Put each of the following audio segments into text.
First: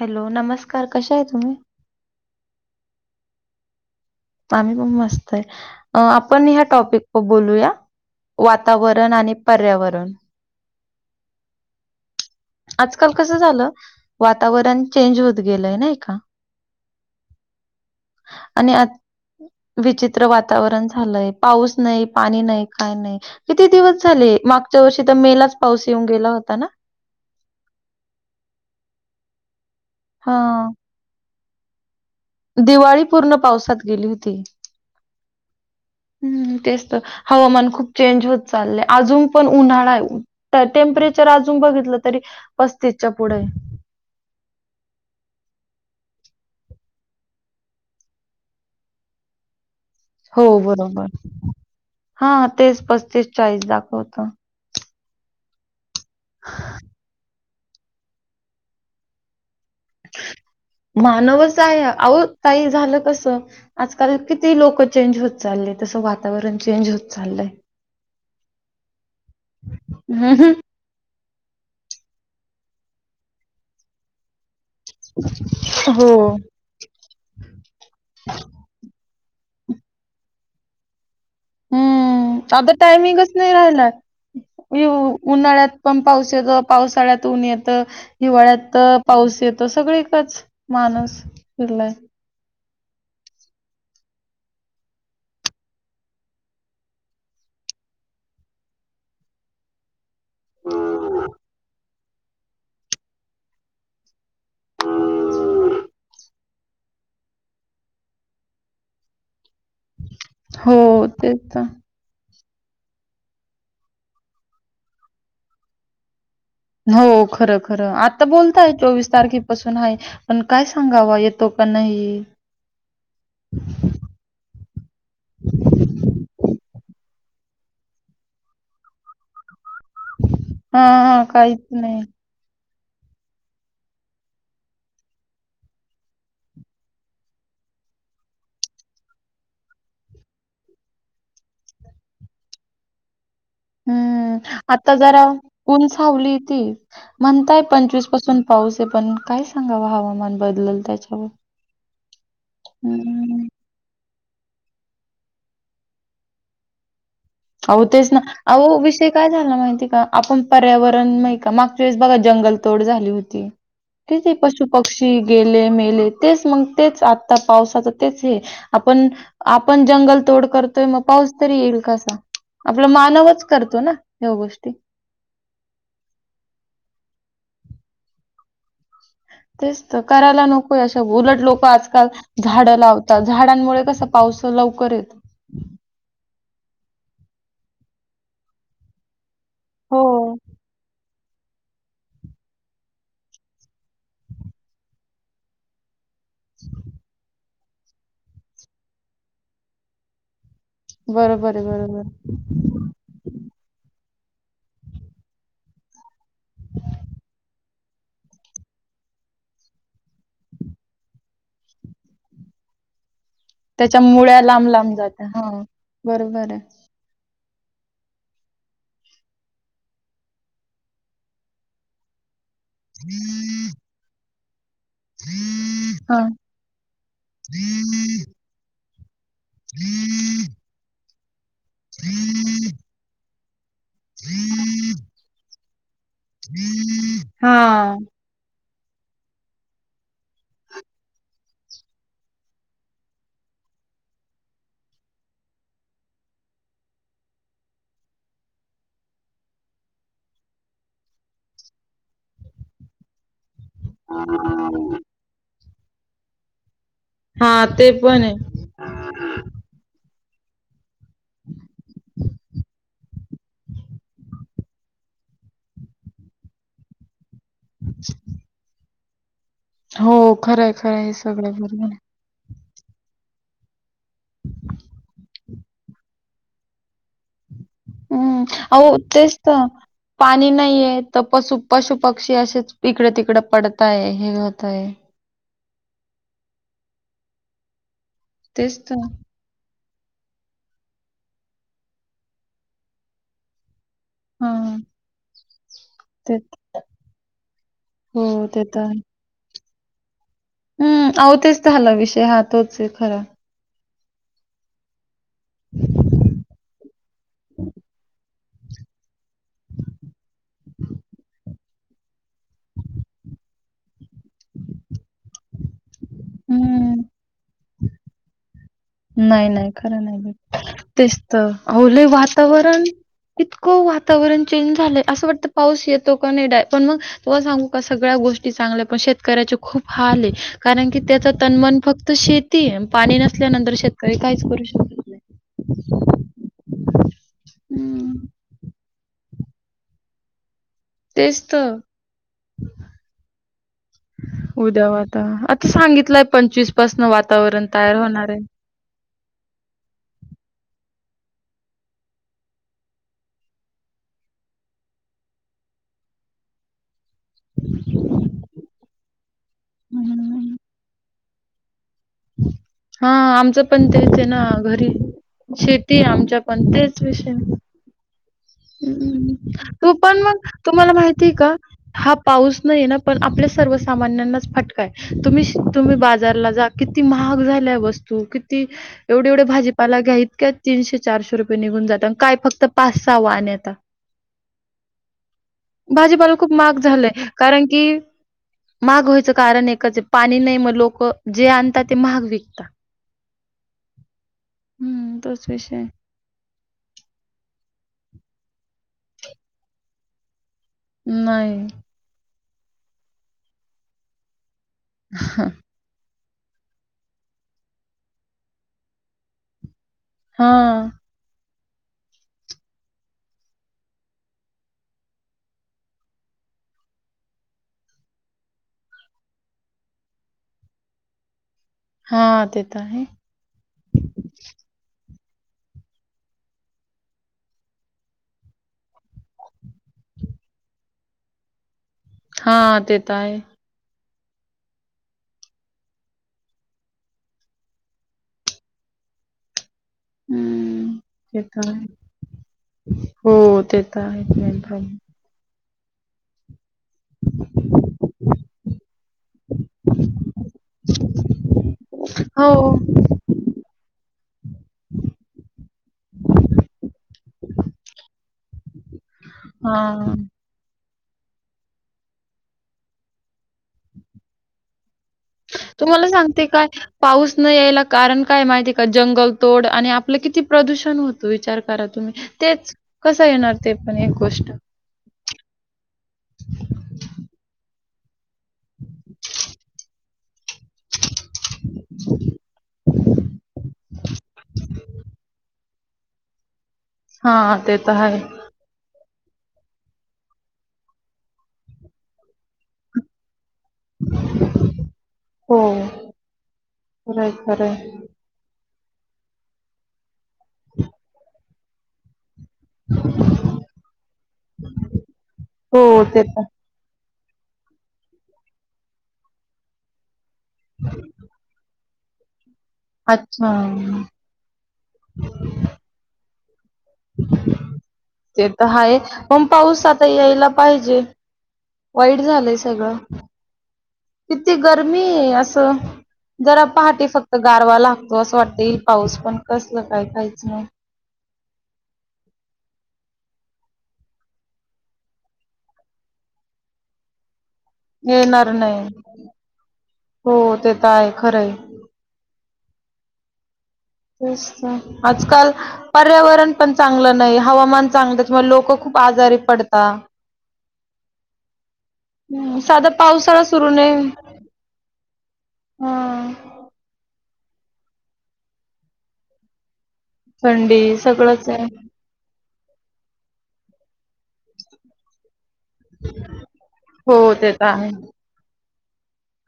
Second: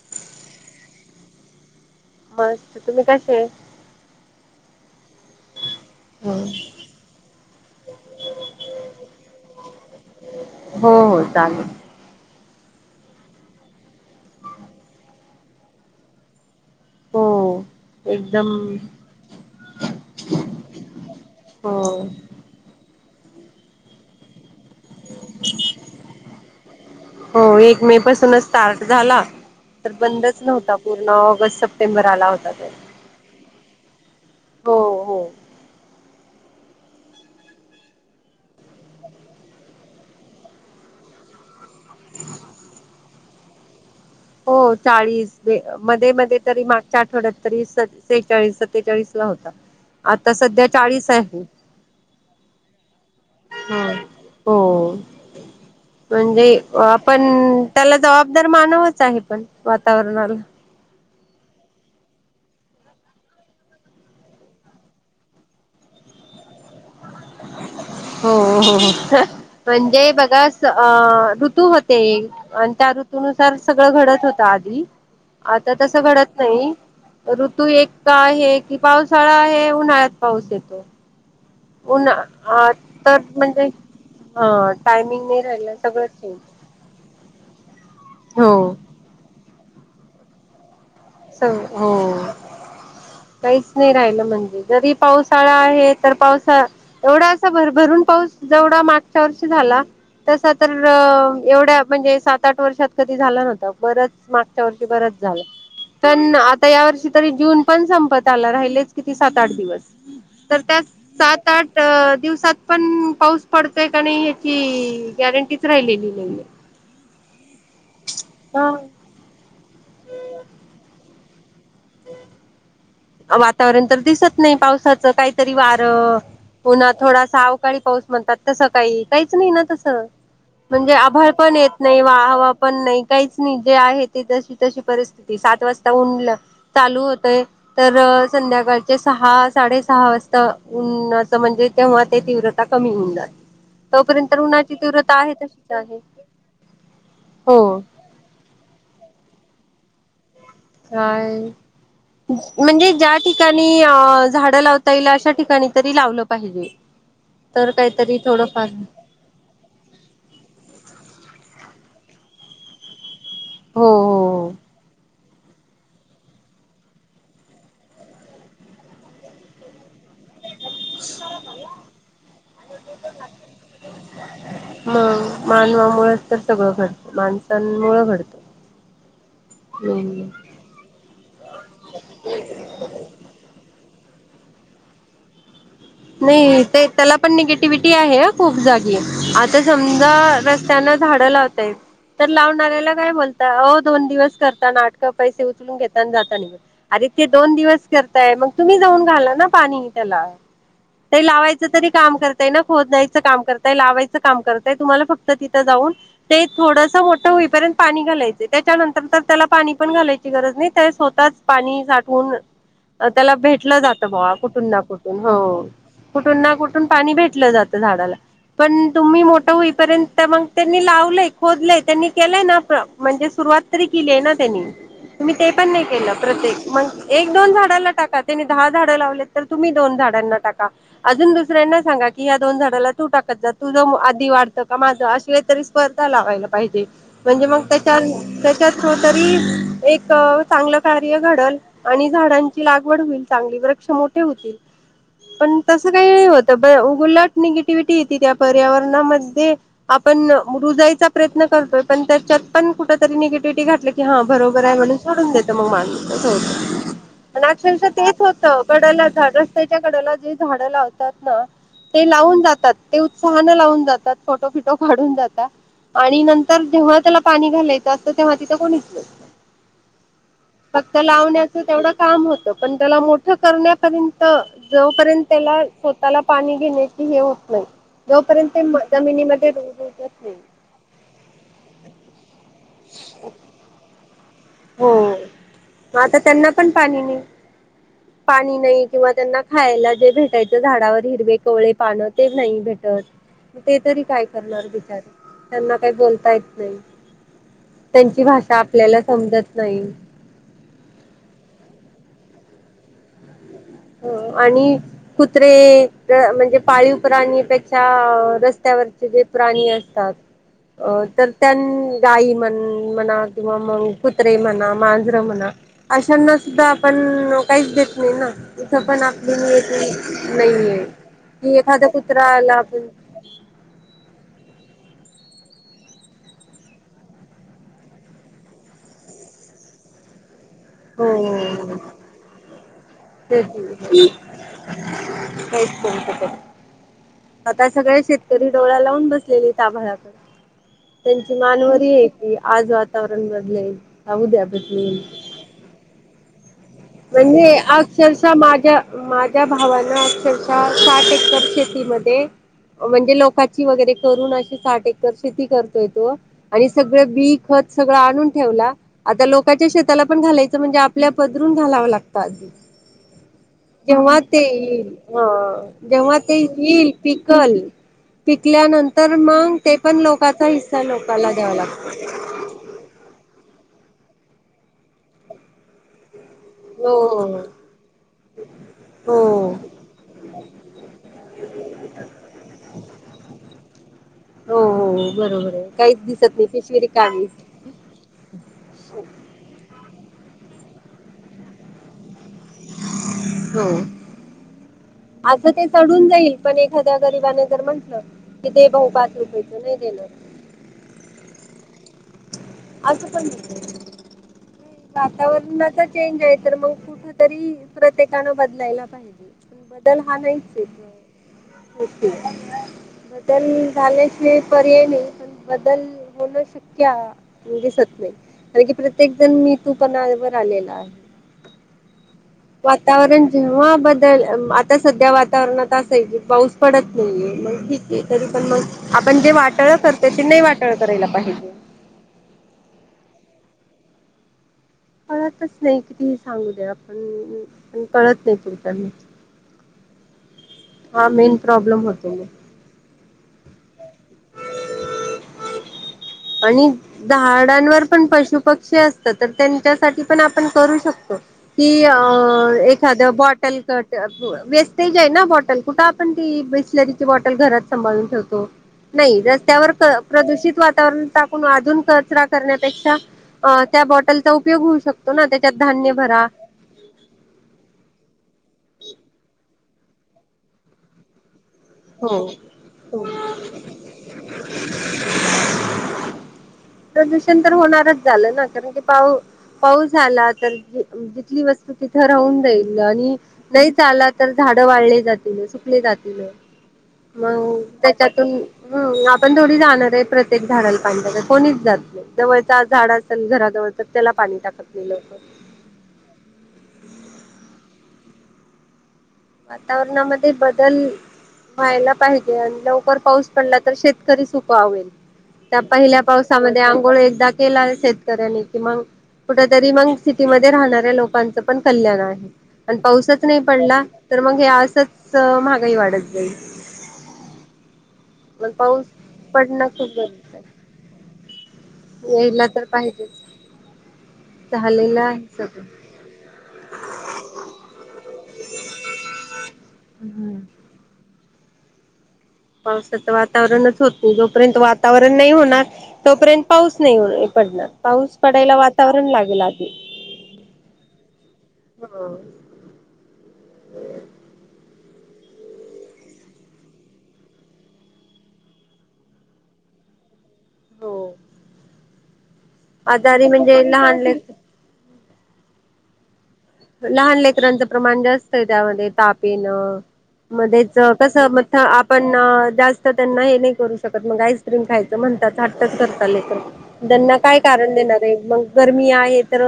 Hello नमस्कार कशा आहे तुम्ही.... मस्त तुम्ही कसे आहे... आही प मस्त आहे हो आपण ह्या टॉपिक..... बोलूया वातावरण आणि पर्यावरण.... हो हो चालेल..... आजकाल कस झालं वातावरण चेंज होत गेलंय नाही का.... हो एकदम... आणि आत विचित्र वातावरण झालंय हो पाऊस नाही पाणी नाही काय नाही... किती दिवस झाले मागच्या वर्षी तर मे लाच पाऊस येऊन गेला होता ना... हो एक मे पासूनच स्टार्ट झाला तर हा बंदच नव्हता पूर्ण ऑगस्ट सप्टेंबर.... आला होता तर दिवाळी पूर्ण पावसात गेली होती हो हो ह्म तेच तर हवामान खूप चेंज होत चाललंय अजून पण उन्हाळा आहे ट्परेचर अजून बघितलं तरी पस्तीसच्या पुढे ह हो चाळीस मध्ये मध्ये तरी मागच्या आठवड्यात तरी सेहेचाळीस सत्तेचाळीस ला होता आता हो सध्या चाळीस आहे बरोबर हा तेच पस्तीस चाळीस दाखवत हो म्हणजे आपण त्याला जबाबदार मानवच आहे पण वातावरणल मानवच आहे अहं काही झालं कसं आजकाल किती लोक चेंज होत चालले त अस वातावरण चेंज होत चाललंय हो हो म्हणजे बघा हम्म. ऋतू होते आणि त्या ऋतुनुसार सगळं घडत होत आ आता तस हो. घडत नाही ऋतू एक आहे कि पाऊस थळा हे उन्हाळ्यात पाऊस येतो हम्म उन्हा आता तर टायमिंगच नाही म्हणजे राहिला हा टायमिंग नाही उन्हाळ्यात राहिला पण सगळं पाऊस येतो पावसाळ्यात उऊन येत हिवाळ्यात पाऊस येत त सगळ एकच सग हो काहीच नाही राहिलं म्हणजे जरी पावसाळा आहे तर पावसा एवढा असा भरभरून पाऊस जेवढा मागच्या वर्षी झाला तस तर एवढ्या म्हणजे सात आठ वर्षात कधी झाला नव्हतं बरंच त्या वती बरंच झालं आता या वर्षी तरी जून पण संपत आला राहिलेच किती सात आठ दिवस तर हो, त्या तेच सात तर. आठ दिवसात पण पाऊस पडतोय का नाही ह्याची गॅरंटीच राहिलेली नाही हो खर खरं आता बोलताय हा चोवीस तारखेपासून आहे पण काय सांगाव येत तो का नाही वातावरण तर दिसत नाही पावसाचं काहीतरी वारं पुन्हा थोडासा अवकाळी पाऊस म्हणतात तसं काही काहीच नाही ना तस म्हणजे हां, हां. आभळ पण काहीच येत नाही वा पण नाही काहीच नाही जे आहे ते तशी तशी परिस्थिती सात वाजता उनल चालू होतय तर संध्याकाळचे सहा साडे सहा वाजता ऊन म्हणजे तेव्हा ते तीव्रता कमी होईणार हम्म आता जरा तशीच उन आहे सावली ती म्हणताय हो पंचवीस पासून पाव पास पण काय सांगाव हवामान बदलल त्याच्यावर. काय म्हणजे ज्या हं. ठिकाणी अ झाड लावता येईल अशा ठिकाणी तरी लावलं पाहिजे तर हो तेच काहीतरी ना अह थोडंफार विषय काय झाला माहिती का आपण पर्यावरण मा का माग बघा जंगल तोड झाली होती हो क हो. पशु पक्षी गेले मेले तेच मग तेच आता पावसाच तेच हे आपण आपण जंगल तोड करतोय मग पाऊस तरी येईल कासा गोष्टी. मग मानवामुळेच तर सगळं घडत माणसां मुळं घडत तेच तर करायला नको अशा उलट लोक आजकाल झाडं लावतात झाडांमुळे कसं पावस लवकर येत नाही ते त्याला पण निगेटिव्हटी आहे खूप जागी आता हो समजा रस्त्यान झाड लावताय तर लावून आल्याला काय बोलता अ दोन दिवस करतानाटकं पैसे उचलून घेत जाता अरे ते दोन दिवस करताय मग तुम्ही जाऊन घाला ना पाणी त्याला ते बरोबर आहे लावायचं तरी बरोबर काम करताय ना खोदण्यायचं काम करताय लावायचं तुम फक् तिथ जाऊन ते थोडठं होईपर्यंत पाणी घालायच त्याच्यानंतर तर त्याला पाणी पण घालायची गरज नाही त्या स्वतःच पाणी साठवून त्याला भेटलं त्याच्या जातं बा मुळ्या लांब कुठंना लांब कुठून जात्या हो हा बरोबर कुठना आहे कुठून पाणी भे लं जात झाडाला पण तुम्ही मोठं होईपर्यंत मग त्यांनी लावलंय खोदलंय त्यांनी केलंय ना म्हणजे सुरुवात तरी केली आहे ना त्यांनी तुम्ही ते पण नाही केलं हा प्रत्येक मग एक दोन झाडाला टाका त्यांनी दहा झाडं लावले तर तुम्ही दोन झाडांना टाका अजून दुसऱ्यांना सांगा की या दोन झाडा तू टाकत जात तुझं आधी वाढतं का माझं अशी कातरी स्पर्धा लावायला पाहिजे म्हणजे मग हा त्याच्या त एक चांगलं कार्य घडल आणि झाडांची लागवड होईल चांगली वृक्ष मोठे होतील पण तसं काही नाही होत उगुलाट निगेटिव्हिटी यती त्या पर्यावरणामध्ये आपण ु प्रयत्न करतोय पण त्यात पण कु नि टीटी घातलं की हा बरोबर आहे म्हणून सोडून देत मग माणो हा अक्षरशः ते तेच पण आहे होत कडला रस्त्याच्या कडला जे झाड लावत ते लावून जातात ते उत्साहने लावून जातात फिो फिटो काढून जाता आणि नंतर जेव्हा त्याला पाणी घालायचं असतं तेव्हा तिथे कोणीच हो खरंय फक्त खरंय हे सगळं लावण्याच बरोबर तेवढं आहे काम होतं पण त्याला मोठं करण्यापर्यंत जोपर्यंत त्याला स्वतःला पाणी घेण्याची हे होत नाही हम्म जोपर्यंत ते अ तेच जमिनीमध्ये रुजत नाही पाणी नाहीय तर पशु पशु पक्षी असेच तिकडं तिकडं पडताय हे होतय हो आता त्यांना पण पाणी नाही पाणी तेच नाही तर किंवा त्यांना खायला जे भेटायचं झाडावर हिरवे कवळे पान ते नाही भेटत ते तरी काय हा करणार बिचार त्यांना काही बोलता ते येत नाही हो त्यांची भाषा ते तर आहे आपल्याला समजत नाही हम्म आवतेच त्या हला विषय हातोच खरा आणि कुत्रे म्हणजे पाळी उप राणीपेक्षा रस्ते त्यावरचे जे प्राणी असतात अ तर त्यां गाई म्हण म्हणा किंवा मग कुत्रे म्हणा मांजरं म्हणा अशांना सुद्धा हम्म आपण काहीच देत नाही ना तथ पण आपली नाही, नाही. खरं नाही भेटत. नाहीये तेच तर. की एखादा अहो लय कुत्रा आला वातावरण आपण इतकं वातावरण चेंज झालंय असं वाटतं पाऊस येतो का नाही डा पण मग तु्हा सांगू का सगळ्या गोष्टी चांगल्या पण शेतकऱ्याचे खूप हार कारण की त्याचा हो तनमन फक्त शेती पाणी तेच नसल्यानंतर शेतकरी काहीच करू शकत नाही. काहीच आता सगळे हं. शेतकरी डोळ्या लावून बस लेली ताभडक त्यांची तेच तर. मानवर आहे की आज वातावरण बदलेल का उद्या भेटलेल वाता आता सांगितलंय पंचवीस म्हणजे अक्षरशः माझ्या माझ्या भावाना अक्षरशः साठ सचेती मध्ये म्हणजे लोकची वगैरे करून अ साठ एककर शेती करतोय तो आणि सगळं बी आणून ठेव आता लोच्या शेला पण घालायच हं. म्हणजे आपल्या पदरून घालाव लागत पाजी हा आमचं पण ते विच आहे ना घरी हा शेती जेव्हा ते आमच्या पण येईल तेच विषय पिकल पिकल्यानंतर ् मग ते तू पण मग लोकाचा हिस्सा तुम्हाला माहितीय लोकाला द्यावा का लागतो हा पाऊस नाही ना पण आपल्या सर्व सामान्यांनाच फटकाय तुम्ही [unintelligible] तुम्ही किती हो महा हो झा वतू किती एवढवढ हो भाजीपाला घ्या इतक्या तीनशे चार पाशे रुपये निघून जात काय फक्त पाचचावा आणि आता हो हो बरोबर आहे काहीच भाजीपाला दिसत नाही खूप महाग पिशवी झालंय रिकामीच कारण की महाग व्हायचं कारण एकच पाणी नाही मग लोक जे आणतात ते महाग विकत हो. हं, तोच असं ते विषय आहे. चढून जाईल पण एखाद्या गरिबाने जर म्हंटलं कि दे भाऊ पाच रुपय त नाही देणार. नाही. असं पण वातावरणाचा चेंज आहे. तर मग कुठ तरी प्रत्येकान बदलायला पाहिजे. डल हा नाईचयं हां, हं तेच कि बदल झाल्यशी पर्याय नाही पण बदल होण शक्य आ दिसत नाही कारण की प्रत्येक जण मी तू पणावर आलेला आहे. हां, ते तर आहे. वातावरण जेव्हा बदल आता सध्या वात कारण आता असंय कि पाऊस पडत नाहीेये मग ठीक आहे तरी पण मग आपण जे वाटळ करतोय ते न नाई वाटळ करायला पाहिजे. हा ते त आहे. कळतच नाही कितीही सांगू दे आपण पण कळत नाही पुढच्यांना हं, हा मेन ते तर प्रॉब्लेम आहे. होतो म हो ते तर आहेच मेन प्रॉब्लेम. आणि झाडांवर पण पशु पक्षी असतात तर त्यांच्यासाठी पण आपण करू शकतो की अ हो. एखाद्या बॉटल क अ प वेस्टेज आहे ना बॉटल कुठे आपण बिसलेरी ची बॉटल घरात सांभाळून ठेवतो नाही रस्त्यावर प्र हां. प्रदुषित वातावरण टाकून अधून कचरा करण्यापेक्षा अ त्या बॉटलचा उपयोग होऊ शक तुम्हाला सांगते काय पाऊस न यायला कारण काय माहितीय का जंगल तोड आणि आपलं किती प्रदूषण होत विचार करा हो. तुम्ही तेच हो कसा येणार ते पण एक गोष्ट प्रदूषण तर होणारच झालं ना कारण की पाऊ पाऊस झाला तर जिथली वस्तू तिथं राहून जाईल आणि नाहीच आला तर झाड वाळले जातील. जातील हां, मग ते तर आहे. त्याच्यातून हं आपण पण थोडी जाणार आहे प्रत्येक झाडाला पाणी टाकायला कोणीच जात नाही जवळचा झाड असेल घरात जवळचं त्याला पाणी टाकत नाई लवकर. हो, खरं आहे, खरं आहे. वातावरणामध्ये बदल व्हायला पाहि पण लवकर पाऊस पडला तर शेतकरी सुखावेल. त्या पहिल्या हो, ते तर पावसामध्ये आंघोळ एकदा केला शेतकऱ्यांनी कि मंग कुठ तरी मंग सिटीमध्ये राहणाऱ्या लोकांच पण कल्याणय. आण पावूसचं नाही पडला अच्छा, तर मग हे असंच महागाई वाढत जाईल. ते पण तर पाऊस हाय पण पडणं पाऊस खूप आता गरजेचं आहे. यायला पाहिजे. वाईट यायला झालंय तर सगळं पाहिजेच किती झालेलं गरमी आहे हे सगळं. असं जरा पहाटे फक्त गारवा लागतो असं वाटत येईल पाऊस पण कसल काय हम्म काहीच नाही. पावसाच वातावरणच होत नाही जोपर्यंत वातावरण नाही होणार तोपर्यंत पाऊस नाही हो पडणार. पाऊस येणार पडायला नाही वातावरण लागल आधी हो ते तर आहे खरंय हो. [inaudible] तेच त आजकाल पर्यावरण पण चांगलं नाही हवामान चांगलं त्यामुळे लोक खूप प आजारी पडता. हो. हम्म साधा आजारी पावसाळा म्हणजे सुरू नाही लहान ले हा. लहान लेकरांचं प्रमाण जास्त आहे त्यामध्ये ताप येणं. मध्येच थंडी कसं म सगळंच था आहे आपण जास्त त्यांना हे नाही करू शकत मग आईस्क्रीम खायचं म्हणतात. हट्टचं करता लेकर तर त्यांना हो काय ते तर कारण आहे देणारयं मग गरमी आहे तर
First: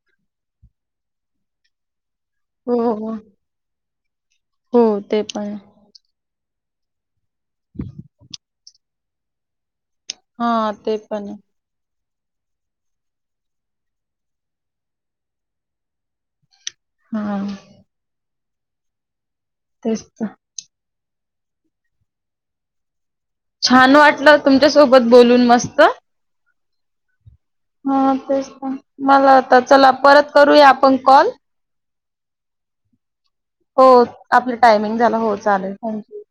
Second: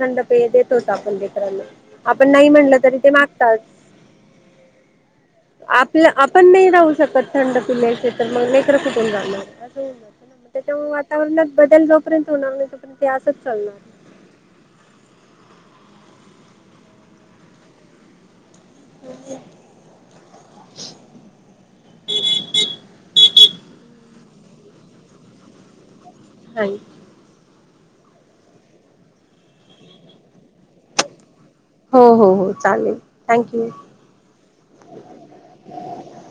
थंड पेय देतोच आपण लेकरांना. आपण नाही म्हणलं हो तरी ते हो मागतात हो ते पण आहे आपलं. पण नाही राहू शकत थंड पिल्ल्यायचे तर मग नाही तर कुठून जाऊ शकतात. हा त्यामुळे ते पण आहे वातावरणात बदल. तोपर्यंत होणार नाही तोपर्यंत ते आसच चालणार. हा [unintelligible] तेच तर. छान वाटलं तुमच्या सोबत बोलून मस्त. [unintelligible] हा तेच मला आता चला परत करूया आपण कॉल. हो हो हो चालेल. थँक्यू. हो आपलं टायमिंग झाला हो चालेल थँक्यू.